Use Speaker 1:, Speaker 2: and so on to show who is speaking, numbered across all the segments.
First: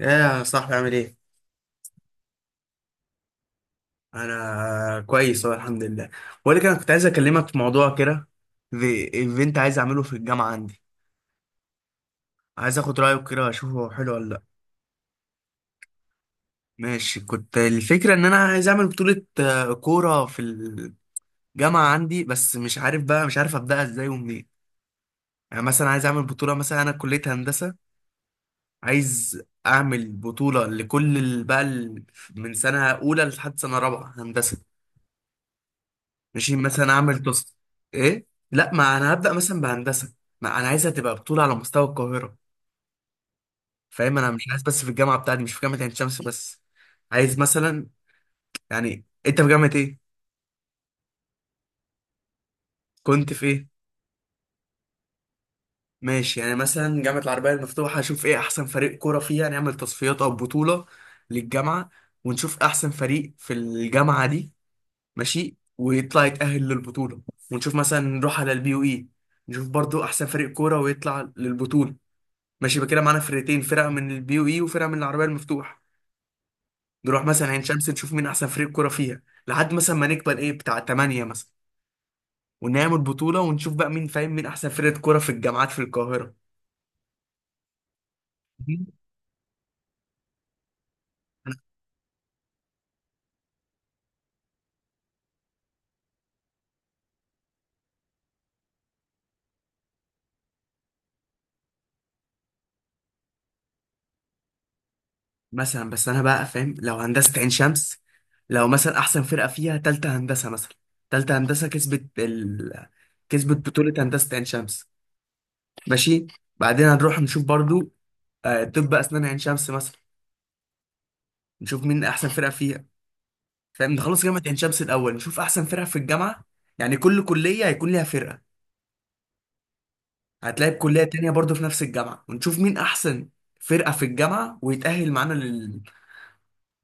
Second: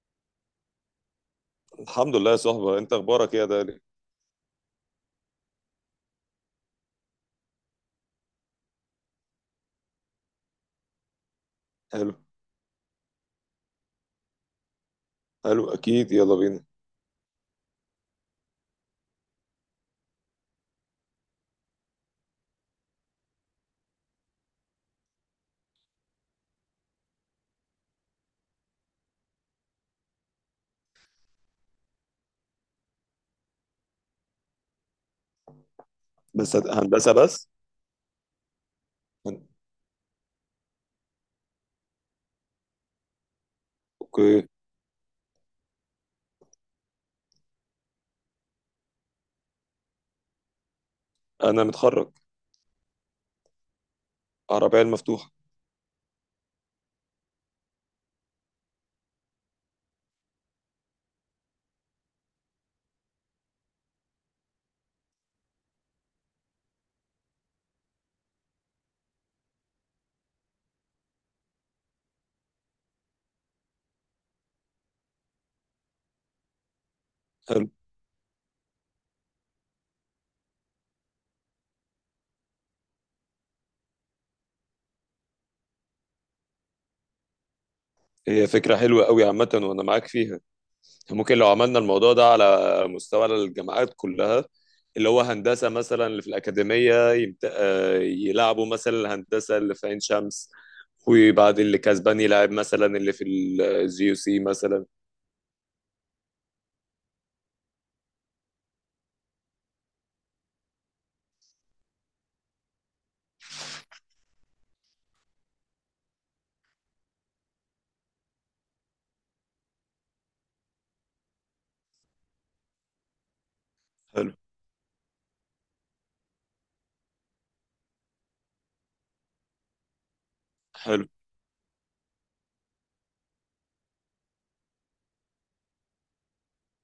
Speaker 1: ايه يا صاحبي عامل ايه؟
Speaker 2: الحمد لله يا صاحبي، انت اخبارك ايه يا دالي؟
Speaker 1: انا كويس اهو الحمد لله. بقول لك انا كنت عايز اكلمك في موضوع كده. في ايفنت عايز اعمله في الجامعه عندي.
Speaker 2: حلو.
Speaker 1: عايز اخد رايك كده اشوفه هو حلو ولا لا.
Speaker 2: حلو، اكيد يلا بينا.
Speaker 1: ماشي، كنت الفكره ان انا عايز اعمل بطوله كوره في الجامعه عندي، بس مش عارف بقى، مش عارف ابداها ازاي ومنين. يعني مثلا عايز اعمل بطوله، مثلا انا كليه هندسه، عايز اعمل بطوله لكل من سنه اولى لحد سنه رابعه هندسه.
Speaker 2: بس
Speaker 1: ماشي مثلا
Speaker 2: هندسه
Speaker 1: اعمل تاسك.
Speaker 2: بس.
Speaker 1: ايه؟ لا، ما انا هبدا
Speaker 2: هن-
Speaker 1: مثلا بهندسه. ما انا عايزها تبقى بطوله على مستوى القاهره، فاهم؟ انا
Speaker 2: اوكي.
Speaker 1: مش عايز بس في الجامعه بتاعتي، مش في جامعه عين شمس بس. عايز مثلا، يعني انت في جامعه ايه؟
Speaker 2: انا متخرج.
Speaker 1: كنت في ايه؟
Speaker 2: عربيه المفتوحه.
Speaker 1: ماشي، يعني مثلا جامعه العربيه المفتوحه اشوف ايه احسن فريق كوره فيها، نعمل تصفيات او بطوله للجامعه، ونشوف احسن فريق في الجامعه دي. ماشي، ويطلع يتاهل للبطوله. ونشوف مثلا نروح على البي يو اي، نشوف برضو احسن فريق كوره ويطلع للبطوله. ماشي، يبقى كده معانا فرقتين: فرقه من البي يو اي وفرقه من العربيه المفتوح. نروح مثلا عين
Speaker 2: حلو.
Speaker 1: شمس نشوف مين احسن فريق كوره فيها، لحد مثلا ما نكبر ايه بتاع 8 مثلا. ونعمل بطوله ونشوف بقى مين، فاهم، مين احسن فرقه كوره في الجامعات في القاهره.
Speaker 2: هي فكره حلوه قوي عامه، وانا معاك فيها. ممكن لو عملنا الموضوع ده على مستوى الجامعات كلها، اللي هو هندسه مثلا اللي في الاكاديميه يمت... آه، يلعبوا مثلا الهندسه اللي في عين شمس، وبعد اللي كسبان يلعب مثلا اللي في الجي يو سي مثلا.
Speaker 1: مثلا بس انا بقى فاهم، لو هندسه عين شمس لو مثلا احسن فرقه فيها تالتة هندسه مثلا، تالتة هندسه كسبت بطوله هندسه عين شمس. ماشي، بعدين هنروح نشوف برضو، طب اسنان عين شمس مثلا، نشوف مين احسن فرقه فيها. فاهم؟ نخلص
Speaker 2: حلو.
Speaker 1: جامعة عين شمس الأول، نشوف أحسن فرق في الجامعة. يعني كل كلية هيكون ليها فرقة، هتلاقي بكلية
Speaker 2: حلو.
Speaker 1: تانية برضه في نفس الجامعة، ونشوف مين أحسن فرقة في الجامعة ويتأهل معانا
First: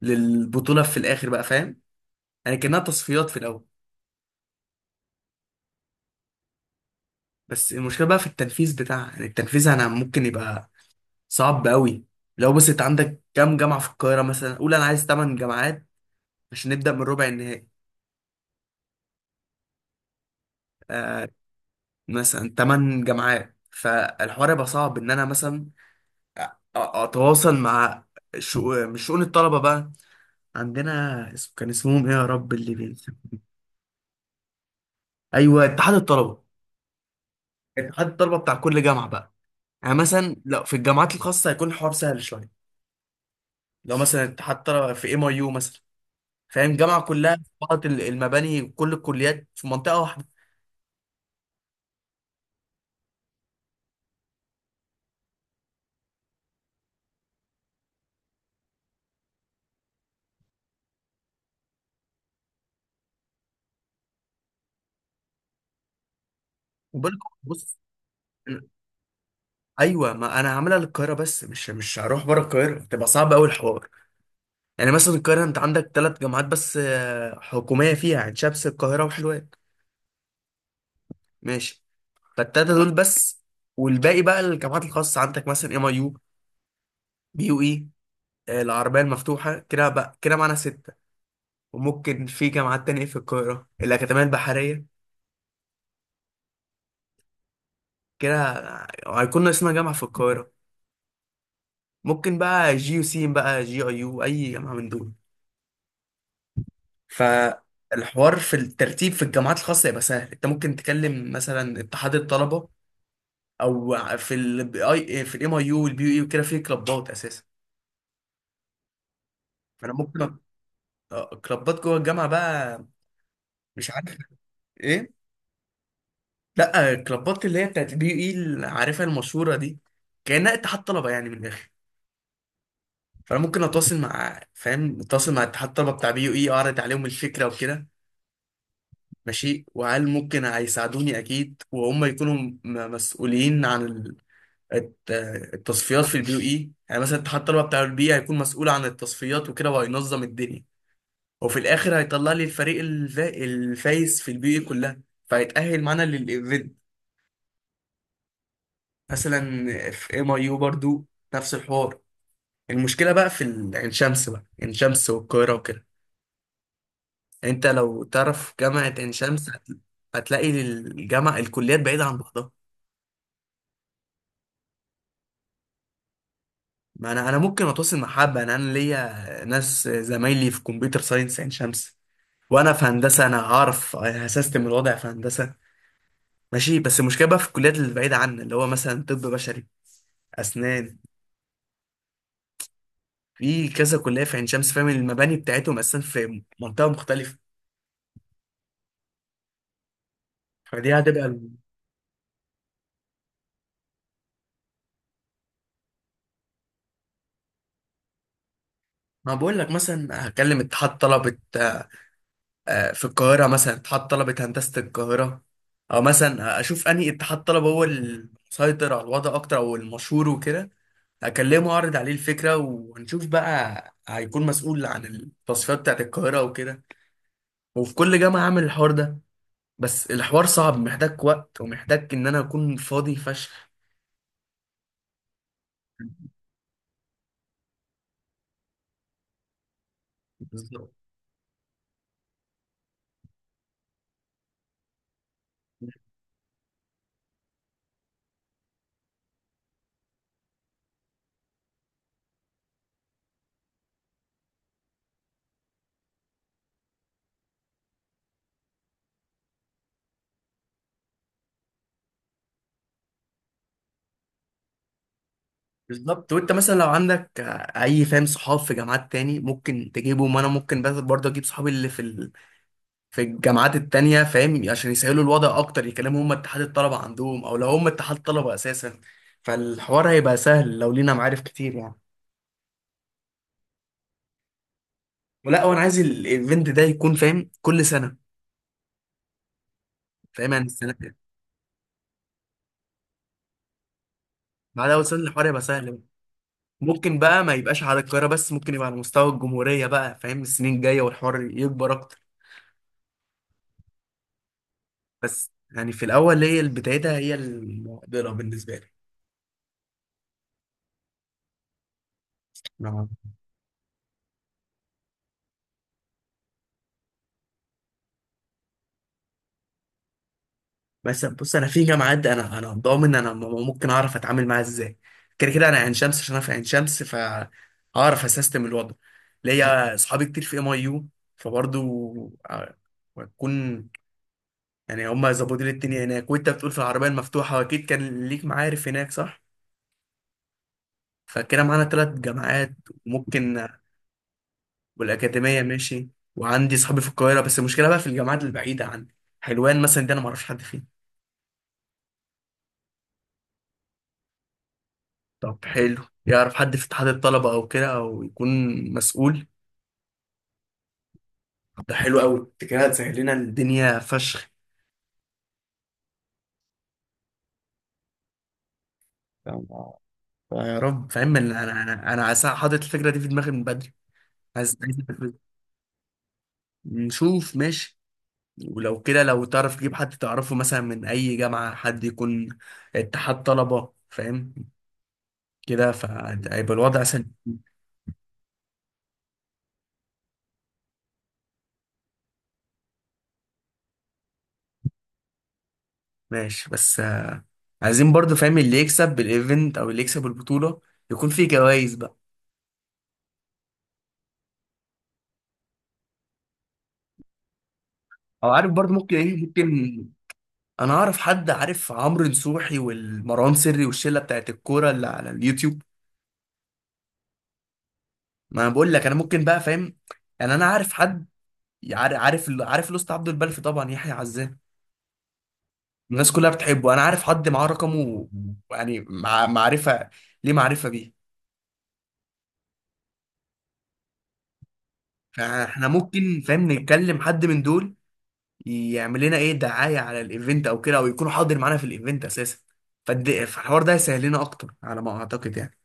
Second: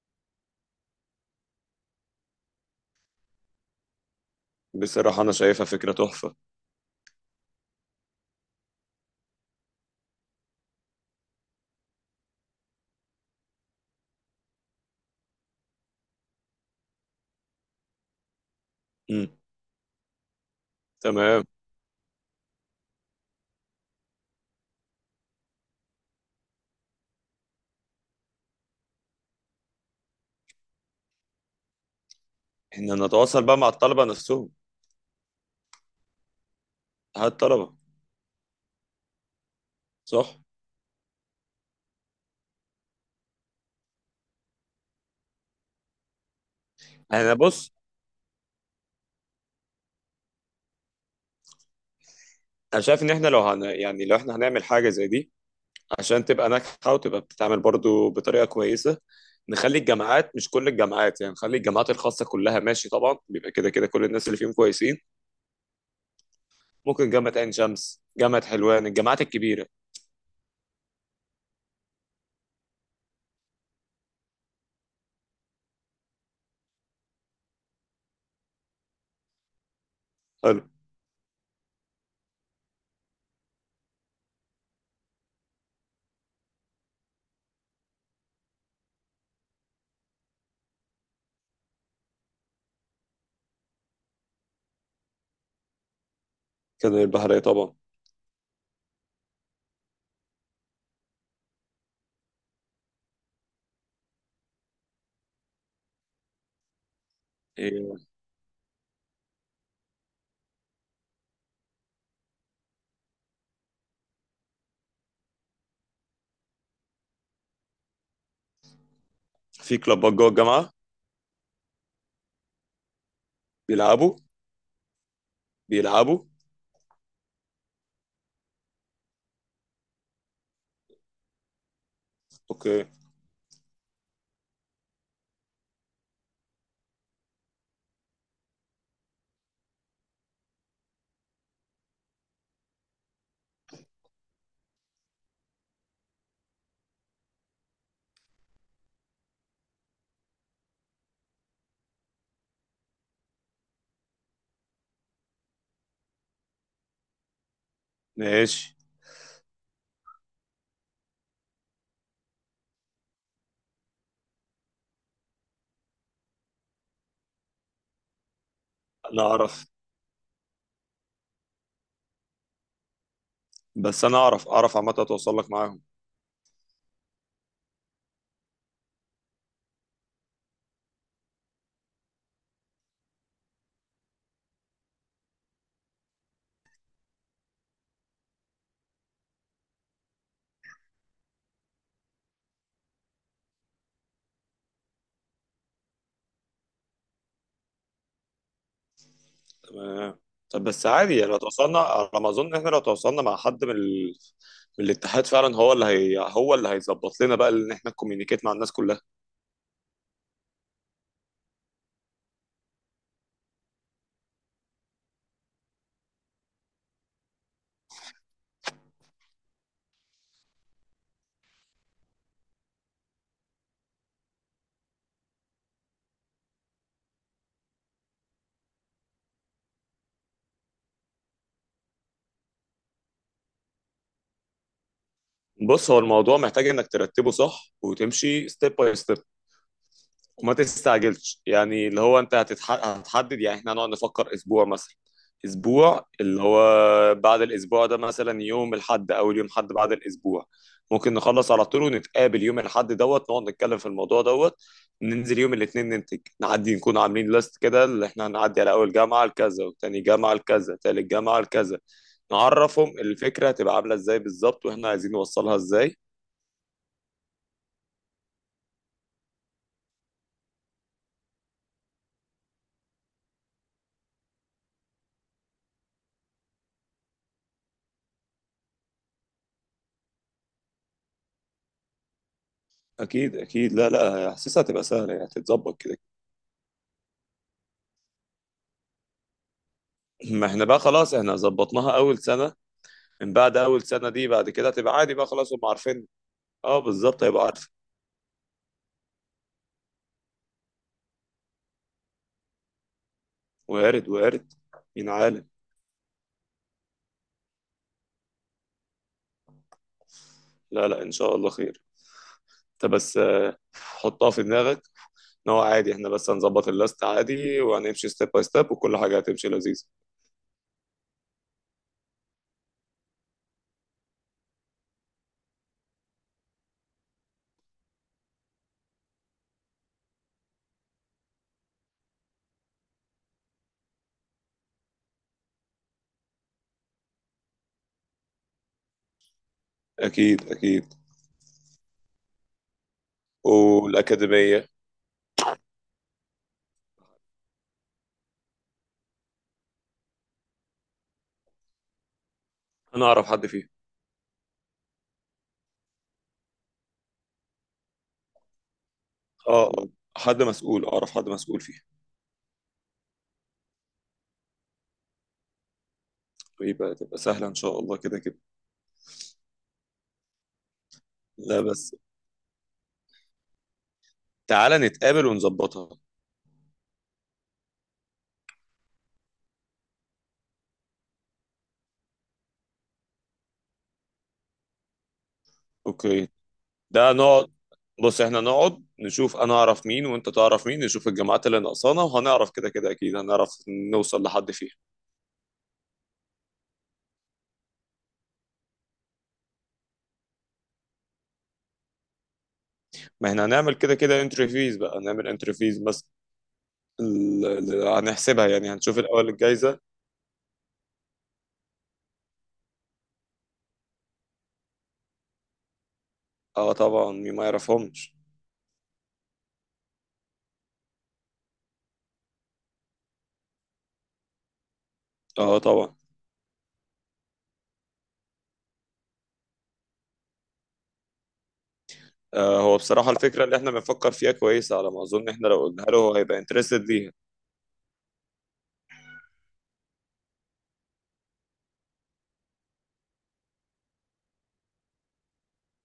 Speaker 1: للبطولة في الآخر، بقى فاهم؟ يعني كأنها تصفيات في الأول.
Speaker 2: بصراحه انا شايفها فكره تحفه.
Speaker 1: بس المشكلة بقى في التنفيذ بتاعها، يعني التنفيذ أنا ممكن يبقى صعب قوي. لو بس أنت عندك كام جامعة في القاهرة، مثلا قول أنا عايز 8 جامعات عشان نبدأ من ربع النهائي.
Speaker 2: امم.
Speaker 1: آه.
Speaker 2: تمام.
Speaker 1: مثلا 8 جامعات، فالحوار يبقى صعب إن أنا مثلا اتواصل مع مش شؤون الطلبه بقى عندنا، اسم كان اسمهم ايه يا رب، اللي
Speaker 2: احنا
Speaker 1: بينسى.
Speaker 2: نتواصل بقى مع الطلبة نفسهم.
Speaker 1: ايوه، اتحاد الطلبه.
Speaker 2: هات الطلبة.
Speaker 1: اتحاد الطلبه بتاع كل جامعه بقى. يعني مثلا
Speaker 2: صح.
Speaker 1: لو في الجامعات الخاصه هيكون الحوار سهل شويه. لو مثلا اتحاد طلبه في ام اي يو مثلا، فاهم جامعه
Speaker 2: انا
Speaker 1: كلها في
Speaker 2: بص.
Speaker 1: بعض المباني، كل الكليات في منطقه واحده.
Speaker 2: انا شايف ان احنا لو يعني لو احنا هنعمل حاجة زي دي، عشان تبقى ناجحة وتبقى بتتعمل برضو بطريقة كويسة. نخلي الجامعات مش كل الجامعات، يعني نخلي الجامعات الخاصة كلها ماشي، طبعا بيبقى كده كده كل الناس اللي فيهم كويسين. ممكن
Speaker 1: وبالك،
Speaker 2: جامعة عين
Speaker 1: بص،
Speaker 2: شمس، جامعة حلوان، الجامعات الكبيرة.
Speaker 1: ايوه ما انا هعملها للقاهره بس، مش هروح بره القاهره، تبقى صعب قوي الحوار. يعني مثلا القاهره انت عندك ثلاث جامعات بس حكوميه، فيها عين شمس القاهره وحلوان.
Speaker 2: حلو.
Speaker 1: ماشي، فالتلاتة دول بس. والباقي بقى الجامعات الخاصة، عندك مثلا ام اي يو، بي يو اي، العربية المفتوحة، كده بقى كده معانا ستة. وممكن في جامعات تانية في القاهرة، الأكاديمية البحرية،
Speaker 2: كده البحرية طبعا.
Speaker 1: كده هيكون ناقصنا جامعة في القاهرة. ممكن بقى جي يو سين بقى، جي اي يو، أي جامعة من دول.
Speaker 2: إيه،
Speaker 1: فالحوار في الترتيب في الجامعات الخاصة يبقى سهل، أنت ممكن تكلم مثلا اتحاد الطلبة، أو في الام اي يو والبي يو اي وكده في كلوبات أساسا.
Speaker 2: في
Speaker 1: فأنا
Speaker 2: كلوبات جوه
Speaker 1: ممكن،
Speaker 2: الجامعة.
Speaker 1: كلابات جوه الجامعة بقى. مش
Speaker 2: بيلعبوا
Speaker 1: عارف. ايه؟
Speaker 2: بيلعبوا.
Speaker 1: لا، الكلابات اللي هي بتاعت بي اي اللي عارفها المشهورة دي، كأنها اتحاد طلبة يعني من الآخر.
Speaker 2: اوكي.
Speaker 1: فأنا ممكن أتواصل مع، فاهم، أتواصل مع اتحاد الطلبة بتاع بي يو إي، أعرض عليهم الفكرة وكده. ماشي، وهل ممكن هيساعدوني؟ أكيد، وهم يكونوا مسؤولين عن الت- التصفيات في البي يو إي. يعني مثلا اتحاد الطلبة بتاع البي هيكون مسؤول عن التصفيات وكده، وهينظم الدنيا، وفي الاخر هيطلع لي الفريق الفايز في البي اي كلها، فهيتأهل معانا للايفنت.
Speaker 2: ماشي.
Speaker 1: مثلا في ام اي يو برضو نفس الحوار. المشكله بقى في عين شمس بقى، عين شمس والقاهره وكده. انت لو تعرف جامعه عين
Speaker 2: انا
Speaker 1: شمس
Speaker 2: اعرف.
Speaker 1: هتلاقي الجامعه الكليات بعيده عن بعضها.
Speaker 2: بس انا اعرف اعرف عامة، اتواصل لك معاهم.
Speaker 1: ما انا ممكن اتواصل مع حبه، انا ليا ناس زمايلي في كمبيوتر ساينس عين شمس، وانا في هندسه انا هعرف هسيستم الوضع في هندسه. ماشي، بس المشكله بقى في الكليات اللي بعيده عنا، اللي هو مثلا طب بشري، اسنان، في كذا كليه في عين شمس، فاهم المباني بتاعتهم اساسا في منطقه مختلفه.
Speaker 2: آه. طب بس
Speaker 1: فدي
Speaker 2: عادي
Speaker 1: هتبقى
Speaker 2: يعني لو
Speaker 1: ال-
Speaker 2: توصلنا، على ما اظن احنا لو توصلنا مع حد من من الاتحاد فعلا هو هو اللي هيظبط لنا بقى ان احنا كوميونيكيت مع الناس كلها.
Speaker 1: ما بقول لك، مثلا هكلم اتحاد طلبه في القاهره، مثلا اتحاد طلبه هندسه القاهره، او مثلا اشوف انهي اتحاد طلبه هو المسيطر على الوضع اكتر او المشهور وكده، اكلمه اعرض عليه الفكره، وهنشوف بقى هيكون مسؤول عن التصفيات بتاعت القاهره وكده. وفي كل جامعه اعمل الحوار ده. بس الحوار صعب، محتاج وقت، ومحتاج ان انا اكون فاضي فشخ.
Speaker 2: بص هو الموضوع محتاج انك ترتبه صح، وتمشي ستيب باي ستيب. وما
Speaker 1: بالظبط.
Speaker 2: تستعجلش، يعني اللي هو انت هتحدد. يعني احنا هنقعد نفكر اسبوع مثلا، اسبوع اللي هو بعد الاسبوع ده، مثلا يوم الحد، اول يوم حد بعد الاسبوع ممكن نخلص على طول ونتقابل يوم الحد دوت، نقعد نتكلم في الموضوع دوت، ننزل يوم الاثنين ننتج نعدي، نكون عاملين ليست كده اللي احنا هنعدي على اول جامعة لكذا، وتاني جامعة لكذا، تالت جامعة لكذا. نعرفهم الفكرة هتبقى عاملة ازاي بالظبط، واحنا عايزين نوصلها ازاي.
Speaker 1: بالظبط. وانت مثلا لو عندك اي، فاهم، صحاب في جامعات تاني ممكن تجيبهم، وانا ممكن بس برضه اجيب صحابي اللي في في الجامعات التانية، فاهم، عشان يسهلوا الوضع اكتر، يكلموا هم اتحاد الطلبة عندهم، او لو هم اتحاد طلبة اساسا فالحوار هيبقى سهل لو لينا معارف كتير يعني.
Speaker 2: اكيد اكيد، لا لا، حاسسها هتبقى سهلة يعني،
Speaker 1: ولا، وانا
Speaker 2: هتتظبط كده.
Speaker 1: عايز الايفنت ده يكون، فاهم، كل سنة.
Speaker 2: ما
Speaker 1: فاهم؟
Speaker 2: احنا
Speaker 1: يعني
Speaker 2: بقى
Speaker 1: السنة
Speaker 2: خلاص
Speaker 1: دي.
Speaker 2: احنا ظبطناها اول سنه. من بعد اول سنه دي بعد كده
Speaker 1: بعد
Speaker 2: هتبقى
Speaker 1: اول
Speaker 2: عادي
Speaker 1: سنة
Speaker 2: بقى،
Speaker 1: الحوار
Speaker 2: خلاص هم
Speaker 1: هيبقى سهل بقى.
Speaker 2: عارفين. اه
Speaker 1: ممكن
Speaker 2: بالظبط هيبقى
Speaker 1: بقى ما
Speaker 2: عارف.
Speaker 1: يبقاش على القاهرة بس، ممكن يبقى على مستوى الجمهورية بقى، فاهم، السنين الجاية والحوار يكبر اكتر.
Speaker 2: وارد وارد. مين عالم.
Speaker 1: بس يعني في الاول، هي اللي بدايتها هي المعضله بالنسبه لي.
Speaker 2: لا لا، ان شاء الله خير. انت
Speaker 1: أنا-
Speaker 2: بس حطها في دماغك، ان هو عادي احنا بس هنظبط اللاست عادي وهنمشي ستيب باي ستيب وكل حاجه هتمشي لذيذ.
Speaker 1: بس بص، انا في جامعات انا ضامن انا ممكن اعرف اتعامل معاها ازاي. كده كده انا عين شمس عشان انا في عين شمس فهعرف اسيستم الوضع. ليا اصحابي كتير في ام اي يو، فبرضه بكون، يعني هما زبودين التانية هناك. وانت بتقول في العربيه المفتوحه اكيد كان ليك معارف هناك، صح؟
Speaker 2: اكيد اكيد.
Speaker 1: فكده معانا ثلاث جامعات وممكن،
Speaker 2: والاكاديميه.
Speaker 1: والاكاديميه ماشي. وعندي صحابي في القاهره، بس المشكله بقى في الجامعات البعيده عني. حلوان مثلا دي انا ما اعرفش حد فيه.
Speaker 2: انا اعرف حد فيها.
Speaker 1: طب حلو، يعرف حد في اتحاد الطلبه او كده، او يكون مسؤول.
Speaker 2: اه آه. حد مسؤول، اعرف حد مسؤول فيها.
Speaker 1: ده حلو قوي، انت كده هتسهل لنا الدنيا فشخ.
Speaker 2: ويبقى سهله ان شاء الله كده كده.
Speaker 1: فاهم؟ يا رب. فاهم
Speaker 2: لا
Speaker 1: انا انا
Speaker 2: بس،
Speaker 1: انا أنا عايز- حاطط الفكره دي في دماغي من بدري. عايز،
Speaker 2: تعالى
Speaker 1: عايز
Speaker 2: نتقابل
Speaker 1: أنفذها.
Speaker 2: ونظبطها.
Speaker 1: نشوف، ماشي. ولو كده، لو تعرف تجيب حد تعرفه مثلا من اي جامعه، حد يكون اتحاد طلبه، فاهم، كده
Speaker 2: اوكي.
Speaker 1: فهيبقى الوضع
Speaker 2: ده
Speaker 1: سهل.
Speaker 2: نقعد. بص احنا نقعد نشوف انا اعرف مين وانت تعرف مين، نشوف الجامعات اللي ناقصانا، وهنعرف كده كده، اكيد هنعرف نوصل لحد فيها.
Speaker 1: ماشي، بس عايزين برضو، فاهم، اللي يكسب الايفنت او اللي يكسب البطوله يكون فيه جوائز بقى.
Speaker 2: ما احنا هنعمل كده كده انتري فيز بقى، هنعمل انتري فيز بس هنحسبها
Speaker 1: او عارف
Speaker 2: يعني،
Speaker 1: برضو
Speaker 2: هنشوف
Speaker 1: ممكن،
Speaker 2: الاول
Speaker 1: ايه،
Speaker 2: الجايزة.
Speaker 1: ممكن، انا اعرف حد عارف عمرو نصوحي والمروان سري والشله بتاعت الكوره اللي على اليوتيوب.
Speaker 2: اه طبعا، مين ما يعرفهمش.
Speaker 1: ما انا بقول لك انا ممكن بقى، فاهم، يعني انا عارف حد، عارف لوست عبد البلفي طبعا، يحيى عزام،
Speaker 2: اه طبعا.
Speaker 1: الناس كلها بتحبه، انا عارف حد معاه رقمه، يعني مع معرفه، ليه معرفه بيه.
Speaker 2: هو بصراحة الفكرة اللي احنا بنفكر فيها كويسة، على ما اظن احنا لو قلناها
Speaker 1: فاحنا
Speaker 2: له هو هيبقى
Speaker 1: ممكن، فاهم،
Speaker 2: انترستد ليها.
Speaker 1: نتكلم حد من دول يعمل لنا ايه دعايه على الايفنت او كده، او يكون حاضر معانا في الايفنت اساسا، فالحوار ده هيسهل لنا اكتر على ما اعتقد يعني.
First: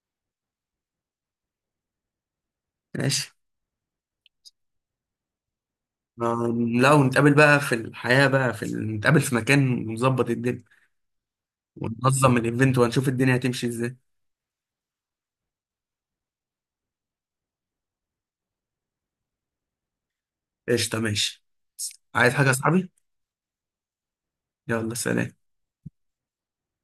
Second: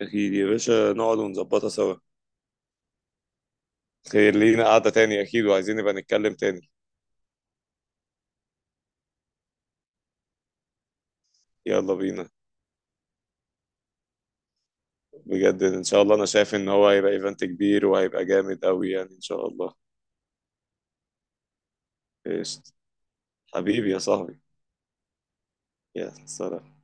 Speaker 2: اكيد يا باشا، نقعد ونظبطها سوا.
Speaker 1: ماشي.
Speaker 2: خير لينا قعدة تاني اكيد، وعايزين نبقى
Speaker 1: ما-
Speaker 2: نتكلم تاني.
Speaker 1: لو نتقابل بقى في الحياه بقى في نتقابل في مكان ونظبط الدنيا
Speaker 2: يلا بينا.
Speaker 1: وننظم الايفنت، وهنشوف الدنيا هتمشي ازاي.
Speaker 2: بجد ان شاء الله انا شايف ان هو هيبقى ايفنت كبير وهيبقى جامد قوي يعني، ان شاء الله.
Speaker 1: قشطه، ماشي. عايز حاجه يا
Speaker 2: ايش؟
Speaker 1: صاحبي؟
Speaker 2: حبيبي يا صاحبي.
Speaker 1: يلا سلام.
Speaker 2: يا سلام.